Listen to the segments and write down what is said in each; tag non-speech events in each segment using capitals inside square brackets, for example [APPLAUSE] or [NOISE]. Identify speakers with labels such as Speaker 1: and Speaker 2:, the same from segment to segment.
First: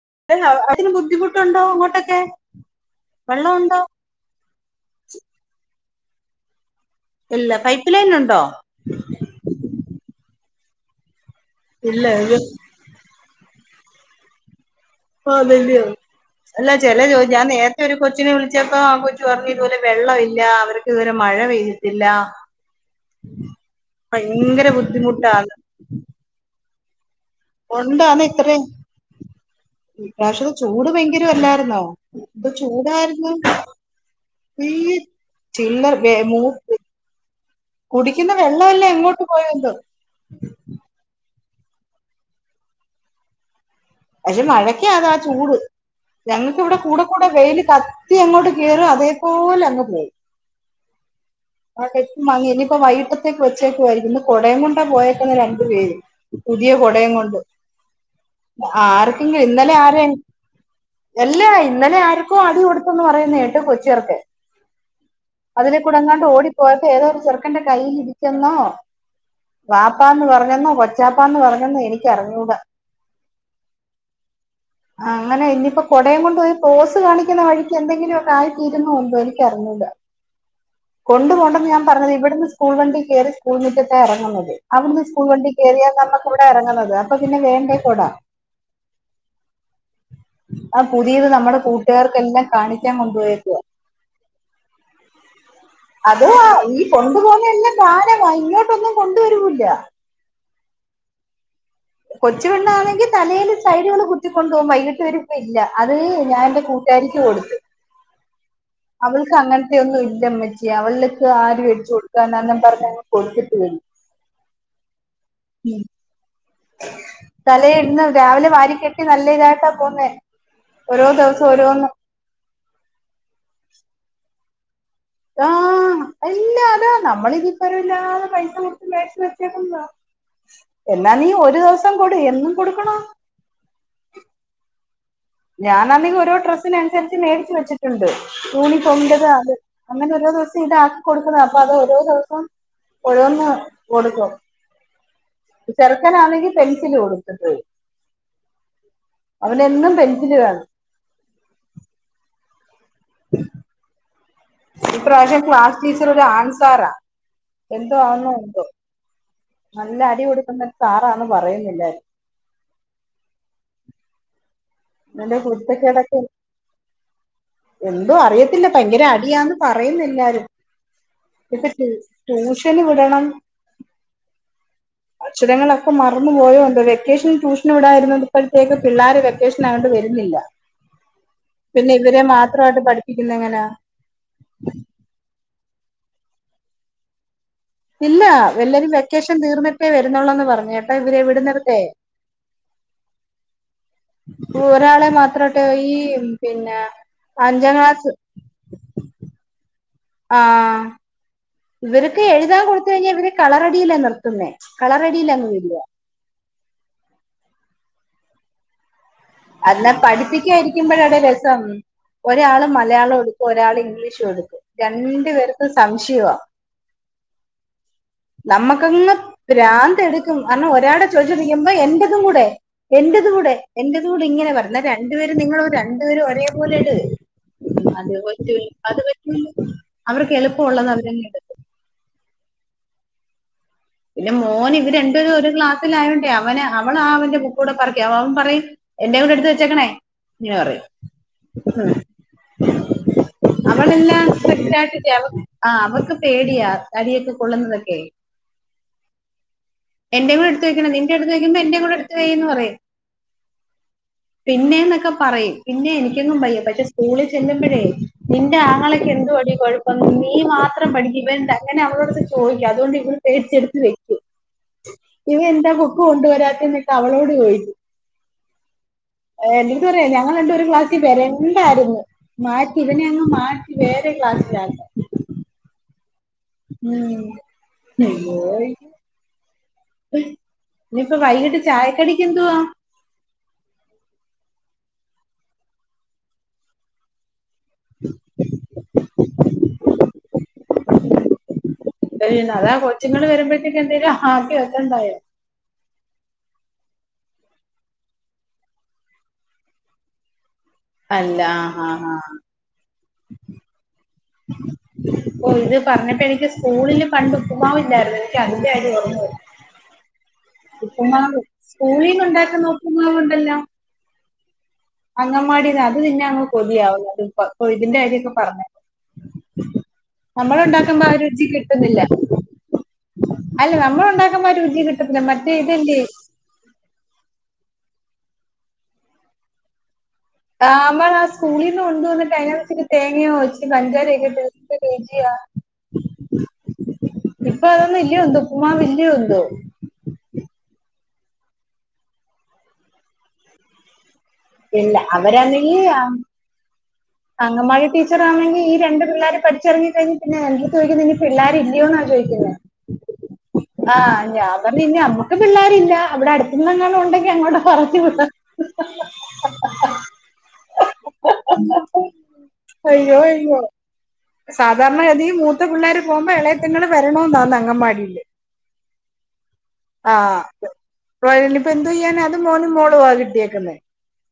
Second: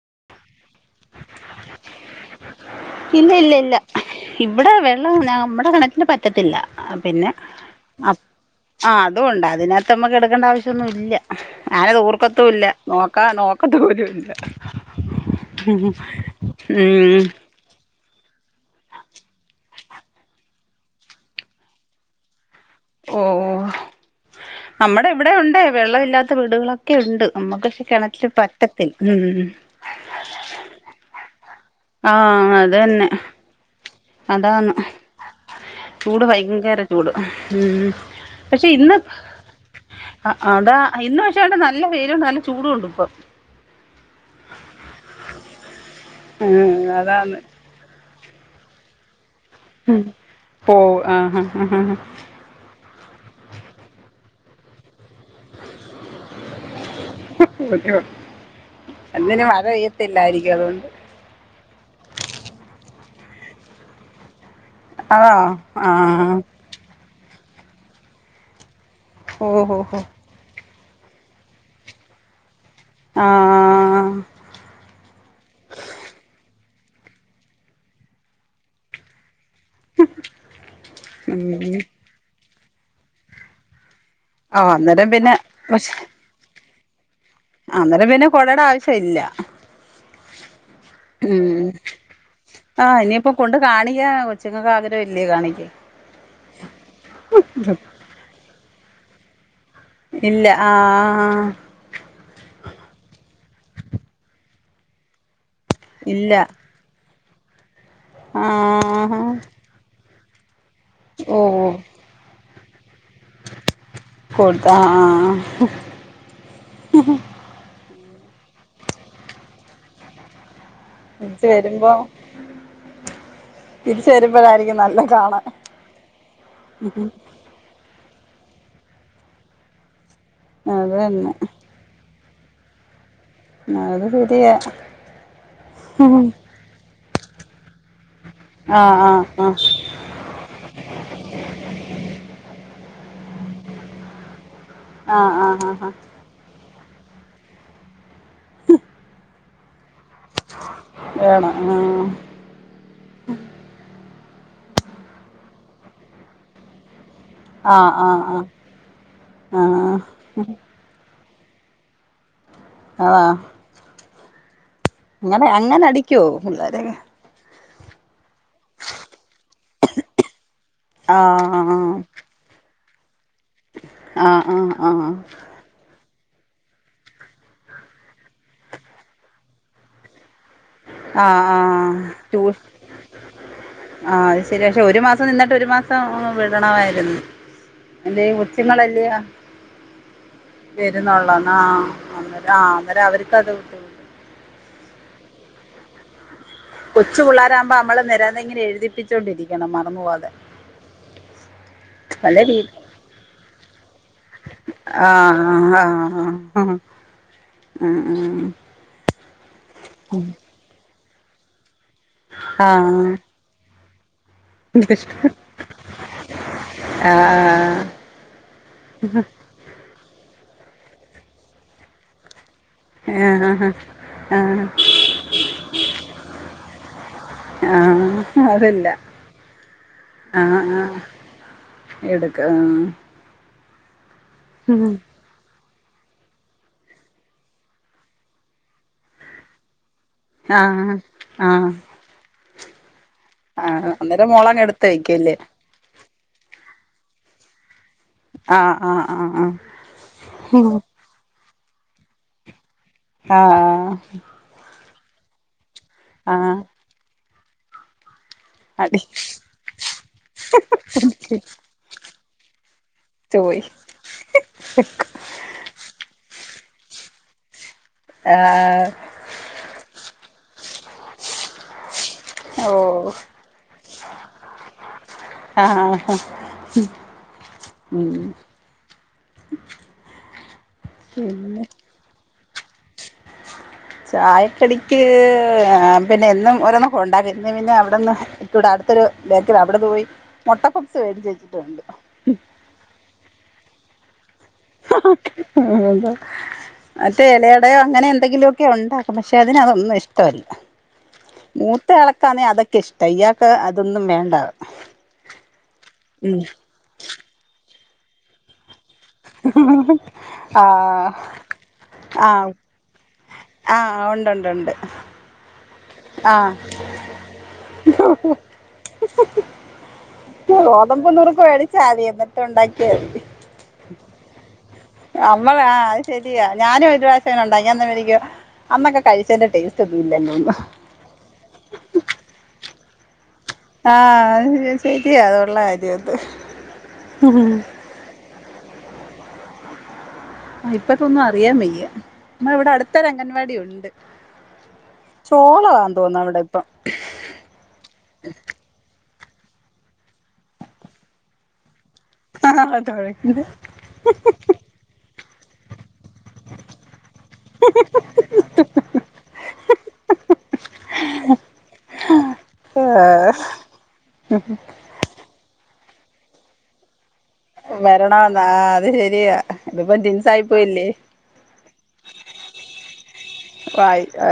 Speaker 1: [UNINTELLIGIBLE] ബുദ്ധിമുട്ടുണ്ടോ അങ്ങോട്ടൊക്കെ
Speaker 2: ഇല്ല ഇല്ല ഇല്ല
Speaker 1: വെള്ളമുണ്ടോ
Speaker 2: ഇവിടെ വെള്ളം നമ്മടെ കിണറ്റി ന് പറ്റത്തില്ല ആ പിന്നെ
Speaker 1: ഇല്ല പൈപ്പ് ലൈൻ ഉണ്ടോ
Speaker 2: ആ അതും ഒണ്ട് അതിനകത്ത് നമ്മക്ക് എടു ക്കേണ്ട ആവശ്യം ഒന്നും ഇല്ല ഞാനത്
Speaker 1: ഇല്ല
Speaker 2: ഓർക്കത്തുയില്ല നോ ക്ക നോക്കത്ത പോലും ഇല്ല
Speaker 1: അ നല്ലയ അല്ല ചെല ചോ
Speaker 2: ഉം
Speaker 1: ഞാൻ നേരത്തെ ഒരു കൊച്ചിനെ വിളിച്ചപ്പം ആ കൊച്ചു പറഞ്ഞു ഇതുപോലെ വെള്ളം ഇല്ല അവർക്ക് ഇതുപോലെ മഴ പെയ്തിട്ടില്ല
Speaker 2: ഓ
Speaker 1: ഭയങ്കര
Speaker 2: നമ്മടെ ഇവിടെ
Speaker 1: ബുദ്ധിമുട്ടാണ്
Speaker 2: ഒണ്ടേ വെള്ളം ഇല്ലാത്ത വീടുകള് ഒക്കെ ഉണ്ട് നമ്മുക്ക് പക്ഷെ
Speaker 1: ഒണ്ട് ആന്ന്
Speaker 2: കിണറ്റില്
Speaker 1: ഇത്രം
Speaker 2: പറ്റത്തില്ല ഉം
Speaker 1: ഇപ്രാവശ്യത്തെ ചൂട് ഭയങ്കര അല്ലായിരുന്നോ
Speaker 2: ആ
Speaker 1: എന്ത്
Speaker 2: അത് തന്നെ
Speaker 1: ചൂടായിരുന്നു
Speaker 2: അതാണ്
Speaker 1: ഈ ചില്ലർ
Speaker 2: ചൂട്
Speaker 1: മൂ
Speaker 2: ഭയങ്കര ചൂട് ഉം
Speaker 1: കുടിക്കുന്ന
Speaker 2: പക്ഷെ
Speaker 1: വെള്ളമല്ലേ
Speaker 2: ഇന്ന്
Speaker 1: എങ്ങോട്ട് പോയെന്തോ
Speaker 2: അതാ ഇന്ന് പക്ഷെ സത്യയായിട്ട് നല്ല വെയിലും നല്ല ചൂടും ഉണ്ട് ഇപ്പം
Speaker 1: പക്ഷെ മഴക്കാത ആ ചൂട് ഞങ്ങക്ക്
Speaker 2: ഉം
Speaker 1: ഇവിടെ കൂടെ കൂടെ
Speaker 2: അതാണ്
Speaker 1: വെയ്ൽ ക- തി എങ്ങോട്ട് കേയറ അതേ പോലങ് പോകും
Speaker 2: പോവും ആഹ് ആഹ്
Speaker 1: ആ
Speaker 2: ആഹ്
Speaker 1: വാങ്ങ ഇനിപ്പോ വൈക്- അത്തേക്ക് വച്ചേക്കുയിരിക്കുന്നു കുടയും കൊണ്ടാ പോയ- പ [UNINTELLIGIBLE] രണ്ടു പേര് പുതിയ കൊടയും കൊണ്ട്
Speaker 2: ആഹ് അയ്യോ അന്നിനി
Speaker 1: ആർക്കെങ്കിലും
Speaker 2: മഴ
Speaker 1: ഇന്നലെ ആര
Speaker 2: പെയ്യത്തില്ലായിരിക്കും അതുകൊണ്ട്
Speaker 1: അല്ല ഇന്നലെ ആർക്കും അടി കൊടു പോയിന്നു പറയുന്ന നേ കേട്ട് കൊച്ചു ചെറുക്കൻ
Speaker 2: ആണോ
Speaker 1: അതിലെ കൂടെങ്ങാണ്ട്
Speaker 2: ആഹ്
Speaker 1: ഓടിപ്പോയപ്പോൾ ഏതോ ഒരു- ചെറുക്കന്റെ കൈയിൽ ഇരിക്കെന്നോ
Speaker 2: ഓഹോ ഹോ
Speaker 1: പാപ്പാന്ന് പറഞ്ഞന്നാ കൊ ജാപ്പാന്ന് പറഞ്ഞന്ന് എനിക്കറിഞ്ഞൂട
Speaker 2: ആഹ
Speaker 1: ആ അങ്ങനെ ഇനിയിപ്പോ കൊടയും കൊണ്ട് പോയി പോസ് കാണിക്കുന്ന വഴിക്ക് എന്തെങ്കിലും ഒയി് തീരുന്നണ്ടോ ഇൻക്ക് അറിഞ്ഞൂട കൊണ്ട് പോ ണ്ടന്ന്
Speaker 2: ഉം
Speaker 1: ഞാൻ പറഞ്ഞത് ഇവിന്ന് സ്കൂൾ വണ്ടി കയറി സ്കൂൾ മുറ്റത്ത് ഇറങ്ങുന്നത്
Speaker 2: ആഹ്
Speaker 1: അവിടുന്ന്
Speaker 2: അന്നേരം
Speaker 1: സ്കൂൾ
Speaker 2: പിന്നെ
Speaker 1: വണ്ടി കയറിയാൻ
Speaker 2: പക്ഷെ
Speaker 1: നമുക്ക് ഇവിടെ ഇറങ്ങുന്നത് അപ്പൊ പിന്നെ വേണ്ടേ കൊടാ
Speaker 2: അന്നേരം പിന്നെ കൊടയുടെ ആവശ്യം ഇല്ല
Speaker 1: ആ പുതിയത്
Speaker 2: ഉം
Speaker 1: നമ്മുടെ കൂട്ടുകാർക്കെല്ലാം കാണിക്കാൻ
Speaker 2: ആഹ് ഇനിയിപ്പോ കൊണ്ട്
Speaker 1: കൊണ്ടുപോയേക്ക
Speaker 2: കാണിക്കാൻ കൊച്ചുങ്ങൾക്ക് ആഗ്രഹം ഇല്ലേ കാണിക്കാൻ
Speaker 1: അത് ആ ഈ കൊണ്ടുപോുന്ന എല്ലാം കാന ഇങ്ങോട്ട് കൊണ്ടുവരുമല്ല
Speaker 2: ഇല്ല ആ
Speaker 1: കൊച്ചു വെണ്ണാണെങ്കി തലയില് സൈഡുകൾ കുത്തിക്കൊണ്ടു പോകും വൈകീട്ട് വരിപ്പ ഇല്ല അത്
Speaker 2: ഇല്ല
Speaker 1: ഞാൻ എൻന്റെ കൂട്ടുകാരിക്ക് കൊടുത്തു
Speaker 2: ആഹ്
Speaker 1: അവൾക്ക് അങ്ങനത്തെ ഒന്നും ഇല്ല എന്റേമ്മച്ചി അവളക്ക് ആര്മേടിച് കൊടുക്കാ പറഞ്ഞ ആ
Speaker 2: ആ ആ
Speaker 1: തലയിടുന്ന രാവിലെ വരിക്കക്കെ നല്ല ഇതായിട്ടാ പോന്നേ
Speaker 2: തിരിച്ച വരുമ്പോ തിരിച്ച് വരുമ്പോ വളായിരിക്കും നല്ല കാണാൻ
Speaker 1: ആഹ അല്ല അതാ നമ്മള ഇനിപ്പരല്ല മൈസത്ത് മ വച്ചേ കൂമാ
Speaker 2: അത്
Speaker 1: എന്നാ നീ
Speaker 2: തന്നെ
Speaker 1: ഒരു ദിവസം കൊട് എന്നും കൊടുക്കണോ
Speaker 2: അത് സരിയാ
Speaker 1: ഞാനാന്നെങ്കിൽ ഒരോ ഡ്രെസിന സരിച്ച് മേടിച്ച് വെച്ചിട്ടുണ്ട്
Speaker 2: ആ ആ
Speaker 1: യൂണിഫോമിൻ്റെത്
Speaker 2: ആ
Speaker 1: അത് അങ്ങനെ ഓരോ ദിവസം ഇതാക്കി കൊടുക്കുന്നത് അപ്പൊ അത് ഓരോ ദിവസം ഒഴുന്ന് കൊടുക്കും
Speaker 2: ആഹ് ആഹ് ആഹ് ആഹഹ
Speaker 1: പെൻസിൽ കൊടുത്തിട്ട് അവനെന്നും പെ
Speaker 2: വേണം ആഹ്
Speaker 1: ഉ ഇപ്രാവശ്യം ക്ലാസ് ടീച്ചർ ഒരു ആൺ സാറാ
Speaker 2: ആ
Speaker 1: എന്തോ
Speaker 2: ആ
Speaker 1: ആന്നോ
Speaker 2: ആ ആ
Speaker 1: എന്തോ
Speaker 2: ആ
Speaker 1: നല്ല അടി കൊടുക്കുന്നൊരു സാറ [UNINTELLIGIBLE] പറയുന്നില്ലായിരുന്നു
Speaker 2: ആന്നോ
Speaker 1: അവന്റെ
Speaker 2: അങ്ങനെ അങ്ങനെ
Speaker 1: കുരുത്തക്കേടൊക്കെ
Speaker 2: അടിക്കുവോ പിള്ളേരെ
Speaker 1: എന്തോ അറിയത്തില്ല ഭയങ്കര അടിയാന്ന് പറയുന്ന്എല്ലാരും
Speaker 2: ആഹ് ഹ ഹാ
Speaker 1: ശന് വിടണം
Speaker 2: ആഹ് ആഹ്
Speaker 1: അക്ഷരങ്ങളൊക്കെ മ റന്ന് പോയോ എന്തോ വെക്കേഷൻ ട്യൂഷൻ വിടായിരുന്നപ്പഴ്ത്തേക്ക് പിള്ളോര് വെക്കേഷൻ ആയോണ്ട് വരുന്നില്ല
Speaker 2: ആഹ് ആഹ്
Speaker 1: പിന്നെ
Speaker 2: ഹാ
Speaker 1: ഇവരെ
Speaker 2: ട്യൂഷ്
Speaker 1: മാത്രമായിട്ട് പഠിപ്പിക്കുന്ന എങ്ങനാ
Speaker 2: അഹ്ശരി പക്ഷെ ഒരു മാസം നിന്നിട്ട് ഒരു മാസം സം വിടണമായിരുന്നു
Speaker 1: ഇല്ല
Speaker 2: അല്ലേ
Speaker 1: എല്ലാവരും
Speaker 2: കൊച്ചുങ്ങളല്ലേ
Speaker 1: വെക്കേഷൻ തീർന്നിട്ടെ വരുന്നുള്ളൊന്ന് പറഞ്ഞു കേട്ടാ ഇവരെ
Speaker 2: വരുന്നുള്ളൂ ആ
Speaker 1: വിടുന്നിടത്തെ
Speaker 2: അന്നേരം ആ അന്നേരം അവർക്കത് ബുദ്ധിമുട്ട്
Speaker 1: ഒരാളെ മാത്രം ട്ട് ഈ പിന്നെ
Speaker 2: കൊച്ചു പിള്ളാരാവുമ്പോ
Speaker 1: അഞ്ചാം
Speaker 2: നമ്മള്
Speaker 1: ക്ലാസ്
Speaker 2: നിരന്തരം ഇങ്ങനെ എഴുതിപ്പിച്ചോണ്ടിരിക്കണം മ
Speaker 1: ആ ഇവർക്ക്
Speaker 2: വല്ല
Speaker 1: എഴുതാൻ
Speaker 2: രീതി
Speaker 1: കൊടുത്ത് കഴിഞ്ഞാ ഇവര് കളറടിയിലാ നിർത്തുന്നേ.
Speaker 2: ആ
Speaker 1: കളറടിയിലന്നും ഇല്ല
Speaker 2: ആ ആ ആ
Speaker 1: അല്ല പഠിപ്പിക്കായിരിക്കുമ്പോഴടെ രസം ഒരാള്
Speaker 2: ആഹ്
Speaker 1: മലയാളം എടുക്കും. ഒരാള് ഇംഗ്ലീഷും രണ്ടു പേർക്കും സംശയവാ നമുക്കങ്ങ് ഭ്രാന്ത എടുത്ത് ഉം അന്ന് ഒരാളെ ചോദിച്ചോദിക്കുമ്പോ എന്റെതും കൂടെ എന്റെതും കൂടെ
Speaker 2: ആഹ്
Speaker 1: എന്റെ അൂ ഇങ്ങനെ
Speaker 2: ആഹ്
Speaker 1: പറഞ്ഞ രണ്ടുപേര തും കൂടി ഇങ്ങനെ പറി എന്ന രണ്ടു പേരും നിങ്ങള് രണ്ടുപേരും ഒരേപോലെ ഇട്.
Speaker 2: ആഹ് അതില്ല
Speaker 1: അത് പറ്റൂല അവർക്ക്
Speaker 2: ആഹ്
Speaker 1: എളുപ്പമുള്ളത് അവരങ്ങിടും.
Speaker 2: ആഹ
Speaker 1: പിന്നെ മോന് ഇവര് രണ്ടുപേര് ഒരു ക്ലാസ്സ്‌ ത്തിലായണ്ടേ അവന അവള ലായൊണ്ടേ അവന് അവള് അവന്റെ ബുക്ക് കൂടെ പറക്കി അവൻ പറയും എന്റെ കൂടെ എടുത്തു വെച്ചേക്കണേ എടുത്ത വെച്ചേക്കണേ ഇങ്ങനെ
Speaker 2: ആഹ്
Speaker 1: പറയും
Speaker 2: ആഹ് ആഹ് ആഹ്
Speaker 1: [UNINTELLIGIBLE] അവളെല്ലാം
Speaker 2: അന്നേരം മോളങ്ങ് എടുത്ത്
Speaker 1: കറക്റ്റായിട്ട് ചെയ്യും
Speaker 2: വെക്കുല്ലേ
Speaker 1: അവക്ക് ആ അവക്ക് പേടിയാ തടിയൊക്കെ കൊള്ളുന്നത
Speaker 2: ആഹ് ആഹ് ആ ആ
Speaker 1: എന്റെ കൂടെടുത്ത് വെക്കണോ നിന്റെ എടു വയ്ക്കുമ്പ എന്റെ കൂടെടുത്ത് വെയ്യീന്ന് പറയരുത്
Speaker 2: ആഹ് ആഹ്
Speaker 1: ഒക്കെ പറയും പിന്നെ എനിക്കൊന്നും
Speaker 2: ആഹ്
Speaker 1: വയ്യ പക്ഷേ സ്കൂളിൽ ചെല്ലുമ്പഴേ നിന്റെ
Speaker 2: അടി
Speaker 1: ആങ്ങളക്ക് എന്തുവാടി കൊഴപ്പം നീ മാത്രം പഠി [UNINTELLIGIBLE] അങ്ങനെ അവളോടുത്ത് ചോദിക്കും അതുകൊണ്ട് ഇവൾ
Speaker 2: ചോയി
Speaker 1: പേടിച്ചെടുത്ത് വെക്കും ഇവൻ എന്താ ബുക്ക്‌ കൊണ്ടുവരാത്തെ എന്നക്കെ അവളോട് [UNINTELLIGIBLE]
Speaker 2: ആഹ്
Speaker 1: എന്റട്ത് പറയുകയാ ഞങ്ങൾ രണ്ടും ഒരു ക്ലാസ്സിൽ വരണ്ടായിരുന്നു. മാറ്റി ഇതിനെ
Speaker 2: ഓഹ്
Speaker 1: അങ്ങ് മാറ്റി വേറെ ക്ലാസ്സിലാക്കാൻ
Speaker 2: ആഹ് ഉം
Speaker 1: ഇനിയിപ്പ വൈകിട്ട്
Speaker 2: പിന്നെ
Speaker 1: ചായക്കടിക്കെന്തുവാ
Speaker 2: ചായക്കടിക്ക് പിന്നെ എന്നും ഓരോന്നക്ക ഉണ്ടാക്കി പിന്നെ പിന്നെ അവിടെന്ന് ഇവിട അടുത്തൊരു ബേക്കറിയ്യാണ്. അവിടെ പോയി മൊട്ടപപ്പ്സ് വേടിച്ച് വെച്ചിട്ടുണ്ട്
Speaker 1: അതാ കൊച്ചുങ്ങള് [UNINTELLIGIBLE] വെക്കണ്ടായോ
Speaker 2: അതെ മറ്റേ ഇലടയോ അങ്ങനെ എന്തെങ്കിലു മൊക്കെ ഉണ്ടാക്കും പക്ഷെ അതിനതൊന്നും ഇഷ്ടമല്ല
Speaker 1: അല്ല
Speaker 2: മൂത്ത
Speaker 1: ആഹാഹ
Speaker 2: ആൾക്കാന്നെ അതൊക്കെ ഇഷ്ടം ഇയാൾക്ക് അതൊന്നും വേണ്ട
Speaker 1: ഓ ഇത് പറഞ്ഞപ്പ
Speaker 2: ഉം
Speaker 1: എനിക്ക് സ്കൂളില് പണ്ട് ഉപ്പുമാവ് [UNINTELLIGIBLE]
Speaker 2: ആഹ്
Speaker 1: ഉപ്പ്മാവ് സ്കൂളീന്ന്
Speaker 2: ആഹ്
Speaker 1: ഉണ്ടാക്കുന്ന ഉപ്പുമാവ് ഉണ്ടല്ലോ
Speaker 2: ആഹ് ഉണ്ട് ഉണ്ട് ഉണ്ട്
Speaker 1: അംഗൻവാടി അത് തിന്നാനങ്ങ്
Speaker 2: ആഹ്
Speaker 1: കൊതിയാവുന്നുണ്ട് ഇപ്പം ഇതിന്റെ കാര്യൊക്കെ പറഞ്ഞപ്പോ നമ്മള് ഉണ്ടാക്കുമ്പോ
Speaker 2: ഗോതമ്പ്
Speaker 1: ആ
Speaker 2: നുറുക്ക്
Speaker 1: രുചി
Speaker 2: മേടിച്ചാൽ
Speaker 1: കിട്ടുന്നില്ല
Speaker 2: മതി എന്നിട്ട് ഉണ്ടാക്കിയാൽ
Speaker 1: അല്ല നമ്മൾ ഉണ്ടാക്കുമ്പോ ഒരു രുചി കിട്
Speaker 2: നമ്മളാ അത് ശരിയാ ഞാനും ഒരു പ്രാശ്യം അങ്ങ [UNINTELLIGIBLE] അന്നൊക്കെ കഴിച്ചേന്റെ ടേസ്റ്റ് ഒന്നും ഇല്ലല്ലോന്ന്
Speaker 1: ആ മ്മൾ ആ സ്കൂളീന്ന് കൊണ്ട് വന്നു [UNINTELLIGIBLE] തേങ്ങയോ ച് ഇച്ചിരി പഞ്ചാരയൊക്കെ ഇട്ട് എന്ത്
Speaker 2: ആ ശരിയാ
Speaker 1: രുചിയാ
Speaker 2: അതുള്ള കാര്യം അത്
Speaker 1: ഇപ്പൊ അതൊന്നും ഇല്യോന്തോ ഉപ്പുമാവ് ഇല്ല്യോന്തോ
Speaker 2: ആ.. ഇപ്പളത്തെയൊന്നും അറിയാൻവയ്യ. ഇപ്പ മിവിടെ അടുത്തൊരു അംഗൻവാടി ഉണ്ട്.
Speaker 1: ഇല്ല. അവരാണെങ്കിൽ
Speaker 2: ചോളമാന്ന് തോന്നുന്നു അവിടെ ഇപ്പം
Speaker 1: അംഗൻവാടി ടീച്ചറാണെങ്കിൽ ഈ രണ്ടു പിള്ളേരെ.. പഠിച്ചിറങ്ങി കഴിഞ്ഞാപ്പി എന്താ ചോദിക്കുന്നേ, ഇനിപിള്ളാരില്ലയോ യെന്നാണ്. ആ.. ഞാൻപറഞ്ഞു ഇനി അമ്മ ഇന്ന് പിള്ളേരില്ല. ഇവിടെ അടുത്തെന്നെങ്ങാനും ഉണ്ടെങ്കി അങ്ങോട്ട് പറഞ്ഞുവിടാം. അയ്യോ, അയ്യോ സാധാരണ ഗതിമൂത്ത- മൂത്തപിള്ളേര് പോകുമ്പോ ഇളയത്തിങ്ങള് വ.. ഇളയ മോള് അംഗൻവാടിയില്.
Speaker 2: വരണമെന്നാ ആ അത് ശരിയാ ഇതിപ്പം
Speaker 1: ആ..
Speaker 2: ടിൻസായി പോയില്ലേ
Speaker 1: ഇപ്പ എന്ത്ചെയ്യാന അത് മോനുംമോളുവാകിട്ടിയേക്കുന്നേ.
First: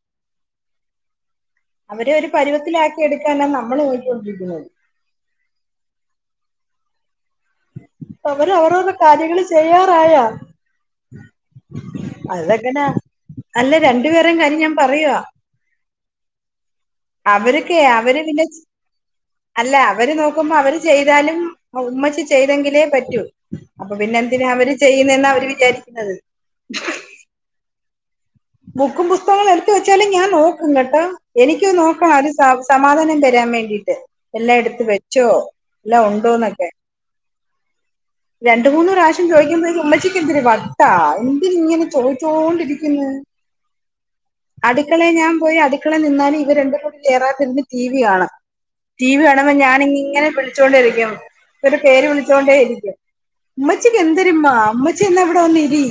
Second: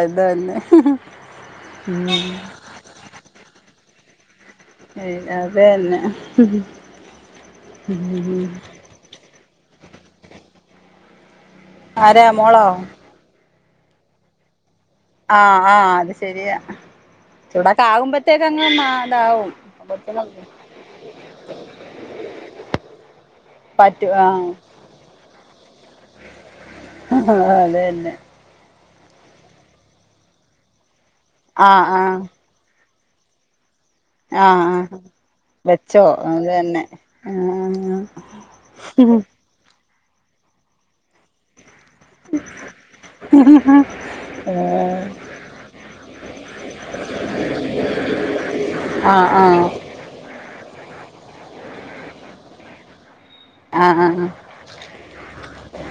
Speaker 2: അതന്നെ ഉം..
Speaker 1: അവരെ ഒരു പരുവത്തിലാക്കി എടുക്കാനാ നമ്മള് പോയിക്കൊണ്ടിരിക്കുന്നത്.
Speaker 2: അത് തന്നെ.
Speaker 1: അവര് അവരവരുടെ കാര്യങ്ങള്. തയ്യാറായോ?
Speaker 2: ആരാ മോളോ?
Speaker 1: അല്ല രണ്ടുപേരുടെയും കാര്യം ഞാൻ - പറയുവ
Speaker 2: ആ ആ അത് ശരിയാ
Speaker 1: അവർക്ക്
Speaker 2: ചൂടൊക്കെ
Speaker 1: അവര്
Speaker 2: ആകുമ്പോത്തേക്ക് അങ്ങ് മാ ഇതാവും
Speaker 1: പിന്നെഅല്ല, അവ നോക്കുമ്പം അവര് ചെയ്താലും ഉമ്മക്ക്.. ചെയ്തെങ്കിലേ പറ്റൂ. അപ്പൊ
Speaker 2: പറ്റും
Speaker 1: പിന്നെന്തിനാ
Speaker 2: ആഹ്
Speaker 1: അവര് ചെയ്യുന്നേന്നാ അവര് വിചാരിക്കുന്നത്.
Speaker 2: അത് തന്നെ
Speaker 1: ബുക്കും, പുസ്തകങ്ങളും എടുത്ത വെച്ചാലും ഞാൻനോക്കും കേട്ടോ. എനിക്കതു
Speaker 2: ആഹ്
Speaker 1: നോക്കണം
Speaker 2: ആഹ്
Speaker 1: അത് സം.. സം.. സമാധാനം തരാൻ വേണ്ടിയിട്ട്. എല്ലാം
Speaker 2: ആഹ്
Speaker 1: എടുത്ത്
Speaker 2: ആഹ്
Speaker 1: വെച്ചോ, എല്ലാം ഉണ്ടോന്നൊക്കെ.
Speaker 2: ആ
Speaker 1: രണ്ടുമൂന്ന് പ്രാവശ്യം ചോദിക്കുമ്പോത്തേക്കും ഉമ്മച്ചി. എന്തിത്‌ വട്ടാ എന്തിനിങ്ങനെ. ചോദിച്ചോണ്ടിരിക്കുന്നു അടുക്കളെ
Speaker 2: ആഹ്
Speaker 1: ഞാൻ പോയി അടുക്കളയിൽ നിന്നാലും ഇവ രണ്ടുംകൂടിഇറയത്തിരുന്ന് ടി വി കാണും. ടി വി
Speaker 2: ആഹ്
Speaker 1: കാണുമ്പോൾ
Speaker 2: ആഹ്
Speaker 1: ഞാനിങ്ങനെ വിളിച്ചോണ്ടിരിക്കും ഇവര് പേര് വിളിച്ചുകോണ്ടേയിരിക്കും.
Speaker 2: ആഹ്
Speaker 1: ഉമ്മച്ചിക്ക്
Speaker 2: ആഹ്
Speaker 1: എന്തതിരുമ്മ. ഉമ്മച്ചിവിടെ വന്നിരി,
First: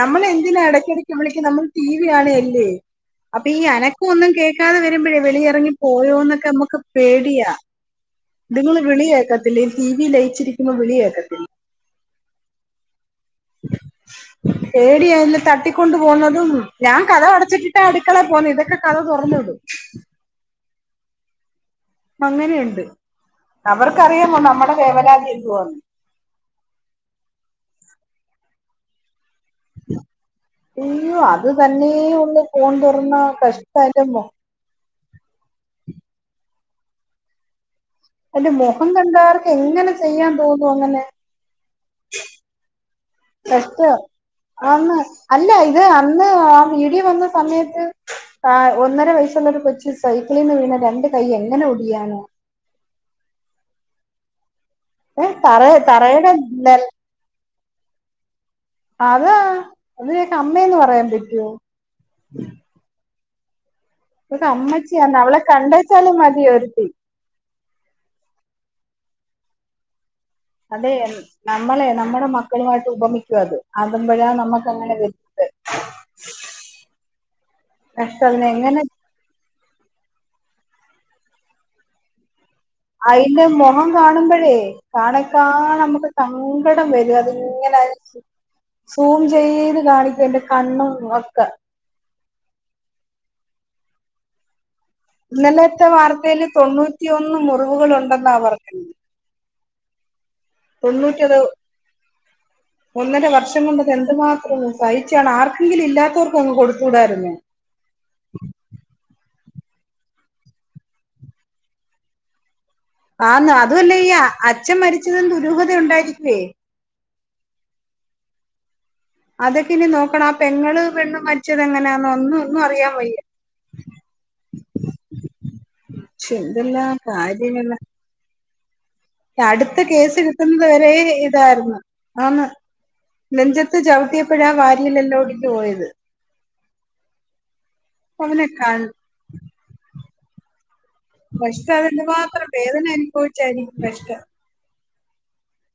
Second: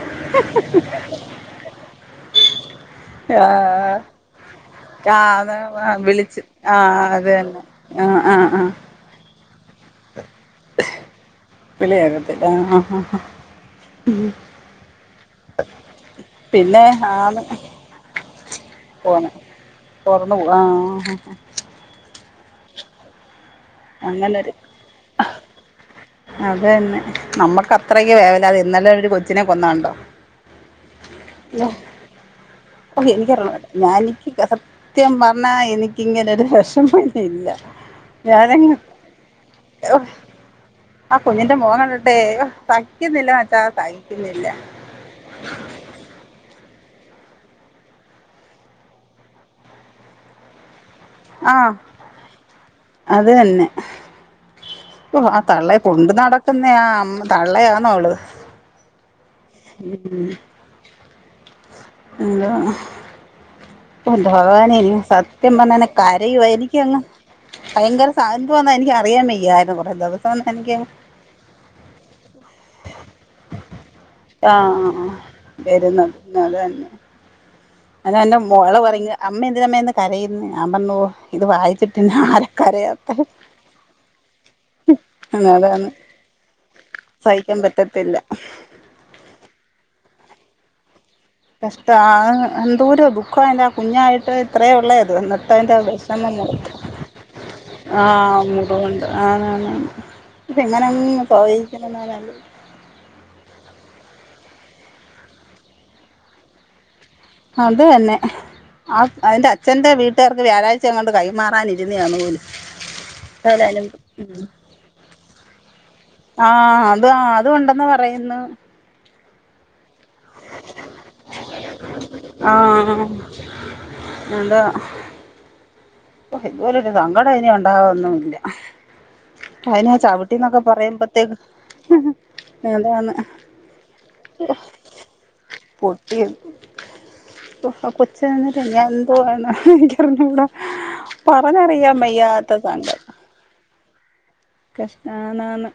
Speaker 1: നമ്മളേഎന്തിനാ ഇടയ്ക്കിടക്ക് വിളിക്കണെ നമ്മൾ ടി വി കാണവല്ലേ ഉം അപ്പൊ ഈ അനക്കമൊന്നും കേൾക്കാതെ വരുമ്പോഴേ
Speaker 2: ആഹ്
Speaker 1: വെളിയിലിറങ്ങി
Speaker 2: അത്
Speaker 1: പോയോ
Speaker 2: വിളിച്ച്
Speaker 1: എന്നൊക്കെ നമ്മുക്ക്
Speaker 2: ആഹ് അത്
Speaker 1: പേടിയാ,
Speaker 2: തന്നെ ആഹ് ആഹ് ആഹ്
Speaker 1: ഇതുങ്ങള് വിളി കേക്കത്തില്ല ടി. വി യിൽ ലയിച്ചിരിക്കുമ്പോൾ വിളി കേൾക്കത്തില്ല.
Speaker 2: വിളികേക്കത്തില്ല ആ ആ ഹ
Speaker 1: [UNINTELLIGIBLE] തട്ടിക്കൊണ്ട് പോവുന്നതും ഞാൻ കതക്
Speaker 2: ആന്ന്
Speaker 1: അടച്ചിട്ടിട്ടാ അടുക്കളെ പോവുന്നെ ഇതൊക്കെ കതക്
Speaker 2: പോന്ന്
Speaker 1: തൊറന്ന് ഇടും
Speaker 2: തുറന്നു പോ ആഹ്
Speaker 1: അങ്ങനെയുണ്ട് അവർക്കറിയാമോ
Speaker 2: അങ്ങനൊരു
Speaker 1: നമ്മടെ വേവലാതി എന്തുവാന്ന്
Speaker 2: അത് തന്നെ നമ്മുക്ക് അത്രക്ക വേവലാതി അത് ഇന്നലെ ഒരു കൊ അച്ഛനെ കൊന്നയ് കണ്ടോ
Speaker 1: അയ്യോ അത്
Speaker 2: ഇല്ല
Speaker 1: തന്നേ ഉള്ളു ഫോൺ തുറന്ന
Speaker 2: [UNINTELLIGIBLE]
Speaker 1: കഷ്ടം
Speaker 2: ഞാ
Speaker 1: എന്റെ മൊ
Speaker 2: എനിക്ക് സത്യം പറഞ്ഞാ എനി ഇങ്ങനെ ഒരു വെഷമം ഇനി ഇല്ല
Speaker 1: അന്റെ
Speaker 2: ഞാനങ്ങ്
Speaker 1: മുഖം കണ്ടാല് എങ്ങനെ
Speaker 2: ഓ
Speaker 1: ചെയ്യാൻ തോന്നുന്നു
Speaker 2: ആ കുഞ്ഞിന്റെ മൊഖം കണ്ടിട്ടെ [UNINTELLIGIBLE] മച്ചാ സഹിക്കുന്നില്ല
Speaker 1: [UNINTELLIGIBLE] ആന്ന് അല്ല ഇത് അന്ന് ആ വീ വന്ന സമയത്ത് ഒന്നര വയസുള്ള കൊച്ച് സൈക്കിളിൽ നിന്ന് വീണ് രണ്ട് കൈ എങ്ങനെ ഒടിയാന
Speaker 2: ആഹഅത് തന്നെ ഓ
Speaker 1: ഏ
Speaker 2: ആ
Speaker 1: തറ
Speaker 2: തള്ളയ കൊണ്ട്
Speaker 1: തറയുടെ
Speaker 2: നടക്കുന്നേ ആ അമ്മ ത- ഉള്ളയാന്നോ അവള്
Speaker 1: അതാ അതിനെക്കെ അമ്മേന്ന് പറയാൻ പറ്റുവോ
Speaker 2: [UNINTELLIGIBLE] [INAUDIBLE] ഉ
Speaker 1: ഇതൊക്കെ
Speaker 2: ഭഗവാന ഇനി
Speaker 1: അമ്മച്ചിയാണ് അവളെ
Speaker 2: സത്യം പറഞാ
Speaker 1: കണ്ടേച്ചാലും മതി
Speaker 2: കരയുവ
Speaker 1: ഒരുത്തി
Speaker 2: എനിക്കങ്- ഭയങ്കര സവാധുന്നാ എനിക്ക് അറിയാമയ്യരു കുറെേ ദിവസം എനിക്ക്
Speaker 1: അതെ നമ്മളെ നമ്മുടെ മക്കളുമായിട്ട് ഉപമിക്കും അത് അതുമ്പോഴാ
Speaker 2: ആ അ
Speaker 1: നമുക്ക് അങ്ങനെ
Speaker 2: അ
Speaker 1: വരും
Speaker 2: വെര്ന്നത് പിന്നെ അതന്നെ അയിന്
Speaker 1: കഷ്ടം
Speaker 2: അന്റെ
Speaker 1: അതിനെ
Speaker 2: മോള്
Speaker 1: എങ്ങനെ
Speaker 2: പറങ്ങ് അമ്മ എന്തിനമ്മേ ഇന്ന് കരയിന്നെ ഞാൻ പറഞ്ഞു ഇത് വായിച്ചിട്ടിന്ന ആരെ
Speaker 1: അതിന്റെ മുഖം കാണുമ്പോഴേ
Speaker 2: അതാണ്
Speaker 1: നമുക്ക് സങ്കടം വരും
Speaker 2: സഹിക്കാൻ
Speaker 1: അതിങ്ങനെ
Speaker 2: പറ്റത്തില്ല
Speaker 1: സൂം ചെയ്ത് കാണി എന്റെ കണ്ണോ [UNINTELLIGIBLE]
Speaker 2: കഷ്ട ആ ങ് എന്തോര ദുഃഖയിന്റെ ആ കുഞ്ഞായിട്ട് ഇ- അത്രേ ഉള്ളത് എന്നത്ത അതിൻ്
Speaker 1: ഇന്നലത്തെ
Speaker 2: വെഷമം
Speaker 1: വാർത്തയിൽ
Speaker 2: മുഖത്ത്
Speaker 1: തൊണ്ണൂറ്റിയൊന്ന് മുറിവുകൾ
Speaker 2: ആ
Speaker 1: ഉണ്ടെന്നാ
Speaker 2: മുറിവുണ്ട് ആണ് ആണ്
Speaker 1: തൊണ്ണൂറ്റത് [UNINTELLIGIBLE]
Speaker 2: ആലോചി
Speaker 1: ഒന്നര വർഷം കൊണ്ടത് എന്തുമാത്ര അതും സഹിച്ചാണ് ആർക്കെങ്കിലു ഇല്ലാത്തോർക്ക് ങ്ങ് കൊടുത്തുടായിരു
Speaker 2: അതന്നെ ആ അന്റെ അ അച്ഛൻ്റെ വീട്ട്കാർക്ക് വ്യാഴാഴ്ച എങ്ങാ ണ്ട് കൈമാറാനിര്ന്നതാണ് പോലും
Speaker 1: ആന്ന്
Speaker 2: ഏതായാലും
Speaker 1: അതുമല്ല ഈ
Speaker 2: ഉം
Speaker 1: അച്ഛൻ മരിച്ചത് ഉ [UNINTELLIGIBLE]
Speaker 2: ആ അത് ആ അതുണ്ടെന്ന് പറയുന്നു
Speaker 1: അതൊക്കെ ഇനി പ്പൾ ആ പെങ്ങൾ പെണ്ണ് മരിച്ച എങ്ങനെയാന്ന ഒന്ന്
Speaker 2: ആ
Speaker 1: ഒന്നും അറിയാൻ വയ്യ
Speaker 2: അതാ
Speaker 1: പക്ഷെ
Speaker 2: ഓ ഇതുപോലൊരു
Speaker 1: എന്തെല്ലാം
Speaker 2: സങ്കടം ഇനി ഉണ്ടാവുന്നി
Speaker 1: അടുത്ത്
Speaker 2: ചവിട്ടിന്നൊക്കെ
Speaker 1: കേസെടുക്കുന്നത് വരെ
Speaker 2: പറയുമ്പത്തേക്ക്
Speaker 1: ഇതായിരുന്നു ആന്
Speaker 2: അതാണ്
Speaker 1: നെഞ്ചത്ത് ചവിട്ടിയപ്പോഴാ വാരിയെല്ലല്ലാം ഒടി
Speaker 2: പൊട്ടി ആ
Speaker 1: അവനെ
Speaker 2: കൊച്ചന്നട്ട് ഞാൻ എന്തോണ് പറഞ്ഞൂ
Speaker 1: ഫസ്റ്റ് എന്ത് മാത്രം വേദന അനുഭവിച്ചായിരിക്കും വെസ്റ്റ്
Speaker 2: കഷ്ടാനാ ന്ന്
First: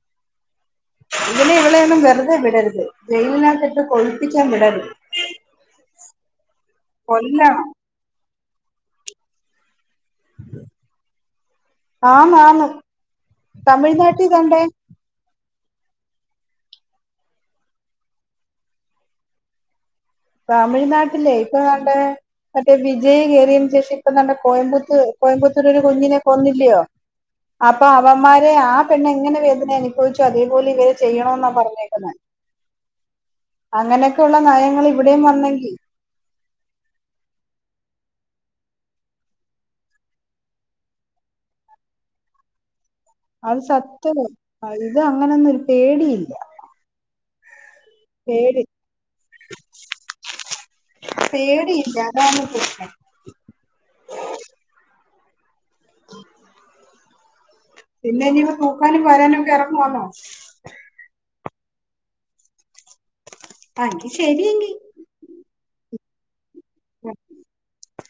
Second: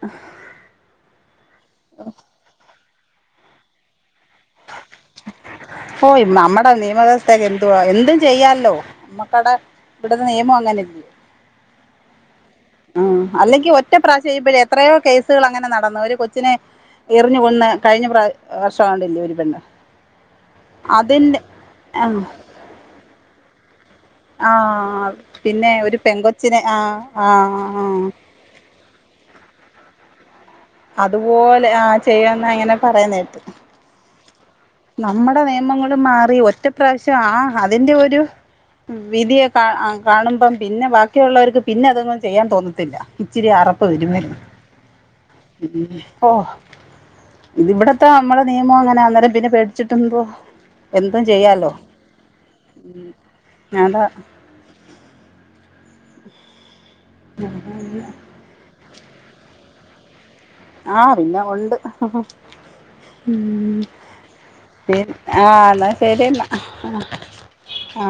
Speaker 1: ഇവനെ ഇവളെയും ഒന്നും വെറുതെ വെറുതെ വിടരുത് ജയിലിനകത്ത് ഇട്ട് കൊഴിപ്പിക്കാൻ വിടരുത്
Speaker 2: ഓ നമ്മടെ നിയമ വ്യവസ്ഥക്കെ
Speaker 1: കൊല്ലണം
Speaker 2: എന്തുവാ എന്തും ചെയ്യല്ലോ നമ്മക്കടെ ഇവിടത്തെ നിയമം അങ്ങനെയല്ലോ
Speaker 1: ആന്ന് ആന്ന്
Speaker 2: ഉം അല്ലെങ്കിൽ ഒറ്റ
Speaker 1: തമിഴ്നാട്ടിൽ
Speaker 2: പ്രാവശ്യം കഴിയുമ്പോ
Speaker 1: കണ്ടേ
Speaker 2: എത്രയോ കേസുകൾ അങ്ങനെ ന ന്ന് ഒരു കൊച്ചിനെ എറിഞ്ഞ് കൊന്ന് കഴിഞ്ഞ പ്രാ വർഷം ആണ്ടില്ലേ ഒരു പെണ്ണ്
Speaker 1: തമിഴ്നാട്ടിലേ
Speaker 2: അതിന്റെ
Speaker 1: ഇപ്പൊ ആണ്ടേ
Speaker 2: ആ
Speaker 1: മറ്റേ വിജയ് കേറിയ ഇപ്പതാണ്ട്
Speaker 2: ആ
Speaker 1: കോയമ്പത്തൂ കോയമ്പ ത്തൂർ
Speaker 2: പിന്നെ
Speaker 1: ഒരു കുഞ്ഞിനെ
Speaker 2: പെങ്കൊച്ചിനെ ആ
Speaker 1: കൊന്നില്ലയോ
Speaker 2: ആ ആ
Speaker 1: അപ്പൊ അവന്മാരെ ആ പെണ്ണെങ്ങനെ വേദന അനുഭവിച്ച് അതേ കൂലി [UNINTELLIGIBLE] ചെയ്യണം എന്നാ
Speaker 2: അതുപോലെ ആ
Speaker 1: പറഞ്ഞേക്കുന്നെ
Speaker 2: ചെയ്യാന്ന് അങ്ങനെ പറയുന്ന കേട്ട്
Speaker 1: അങ്ങനെയൊക്കെള്ള നയങ്ങ
Speaker 2: നമ്മുടെ നിയമങ്ങളും മാറി ഒറ്റ പ്രാവശ്യ ആഹ് ഹാ അതിന്റെ ഒരു വിധിയെ കാ കാണുമ്പം പിന്നെ ബാക്കിയുള്ളവർക്ക് പിന്നെ അതൊന്നും ചെയ്യാൻ തോന്നത്തില്ല
Speaker 1: അത് സത്യണ് ഇത് അങ്ങനെ
Speaker 2: ഉപ്പോ ഇ ഇവിടത്തെ നമ്മള
Speaker 1: പേടി
Speaker 2: നിയമം ഇതിനു ഓ ഇവിടുത്തെ മ്മളെ നിയമം അങ്ങനെ യാ അന്നേരം ഇതിനെ പേടിച്ചിട്ടുന്തോ എന്തും ചെയ്യാലോ
Speaker 1: പേടിയില്ല അതാണ് പ്രശ്നം
Speaker 2: ഉം [UNINTELLIGIBLE]
Speaker 1: പോവാനും വരാനൊക്കെഎറങ്ങുവാന്നോ
Speaker 2: ആഹ് പിന്നെ ഒണ്ട് ഉം
Speaker 1: ആ എങ്കിൽ ശരി
Speaker 2: പിൻ ആ എന്ന പെരെന്ന അ ഹ അ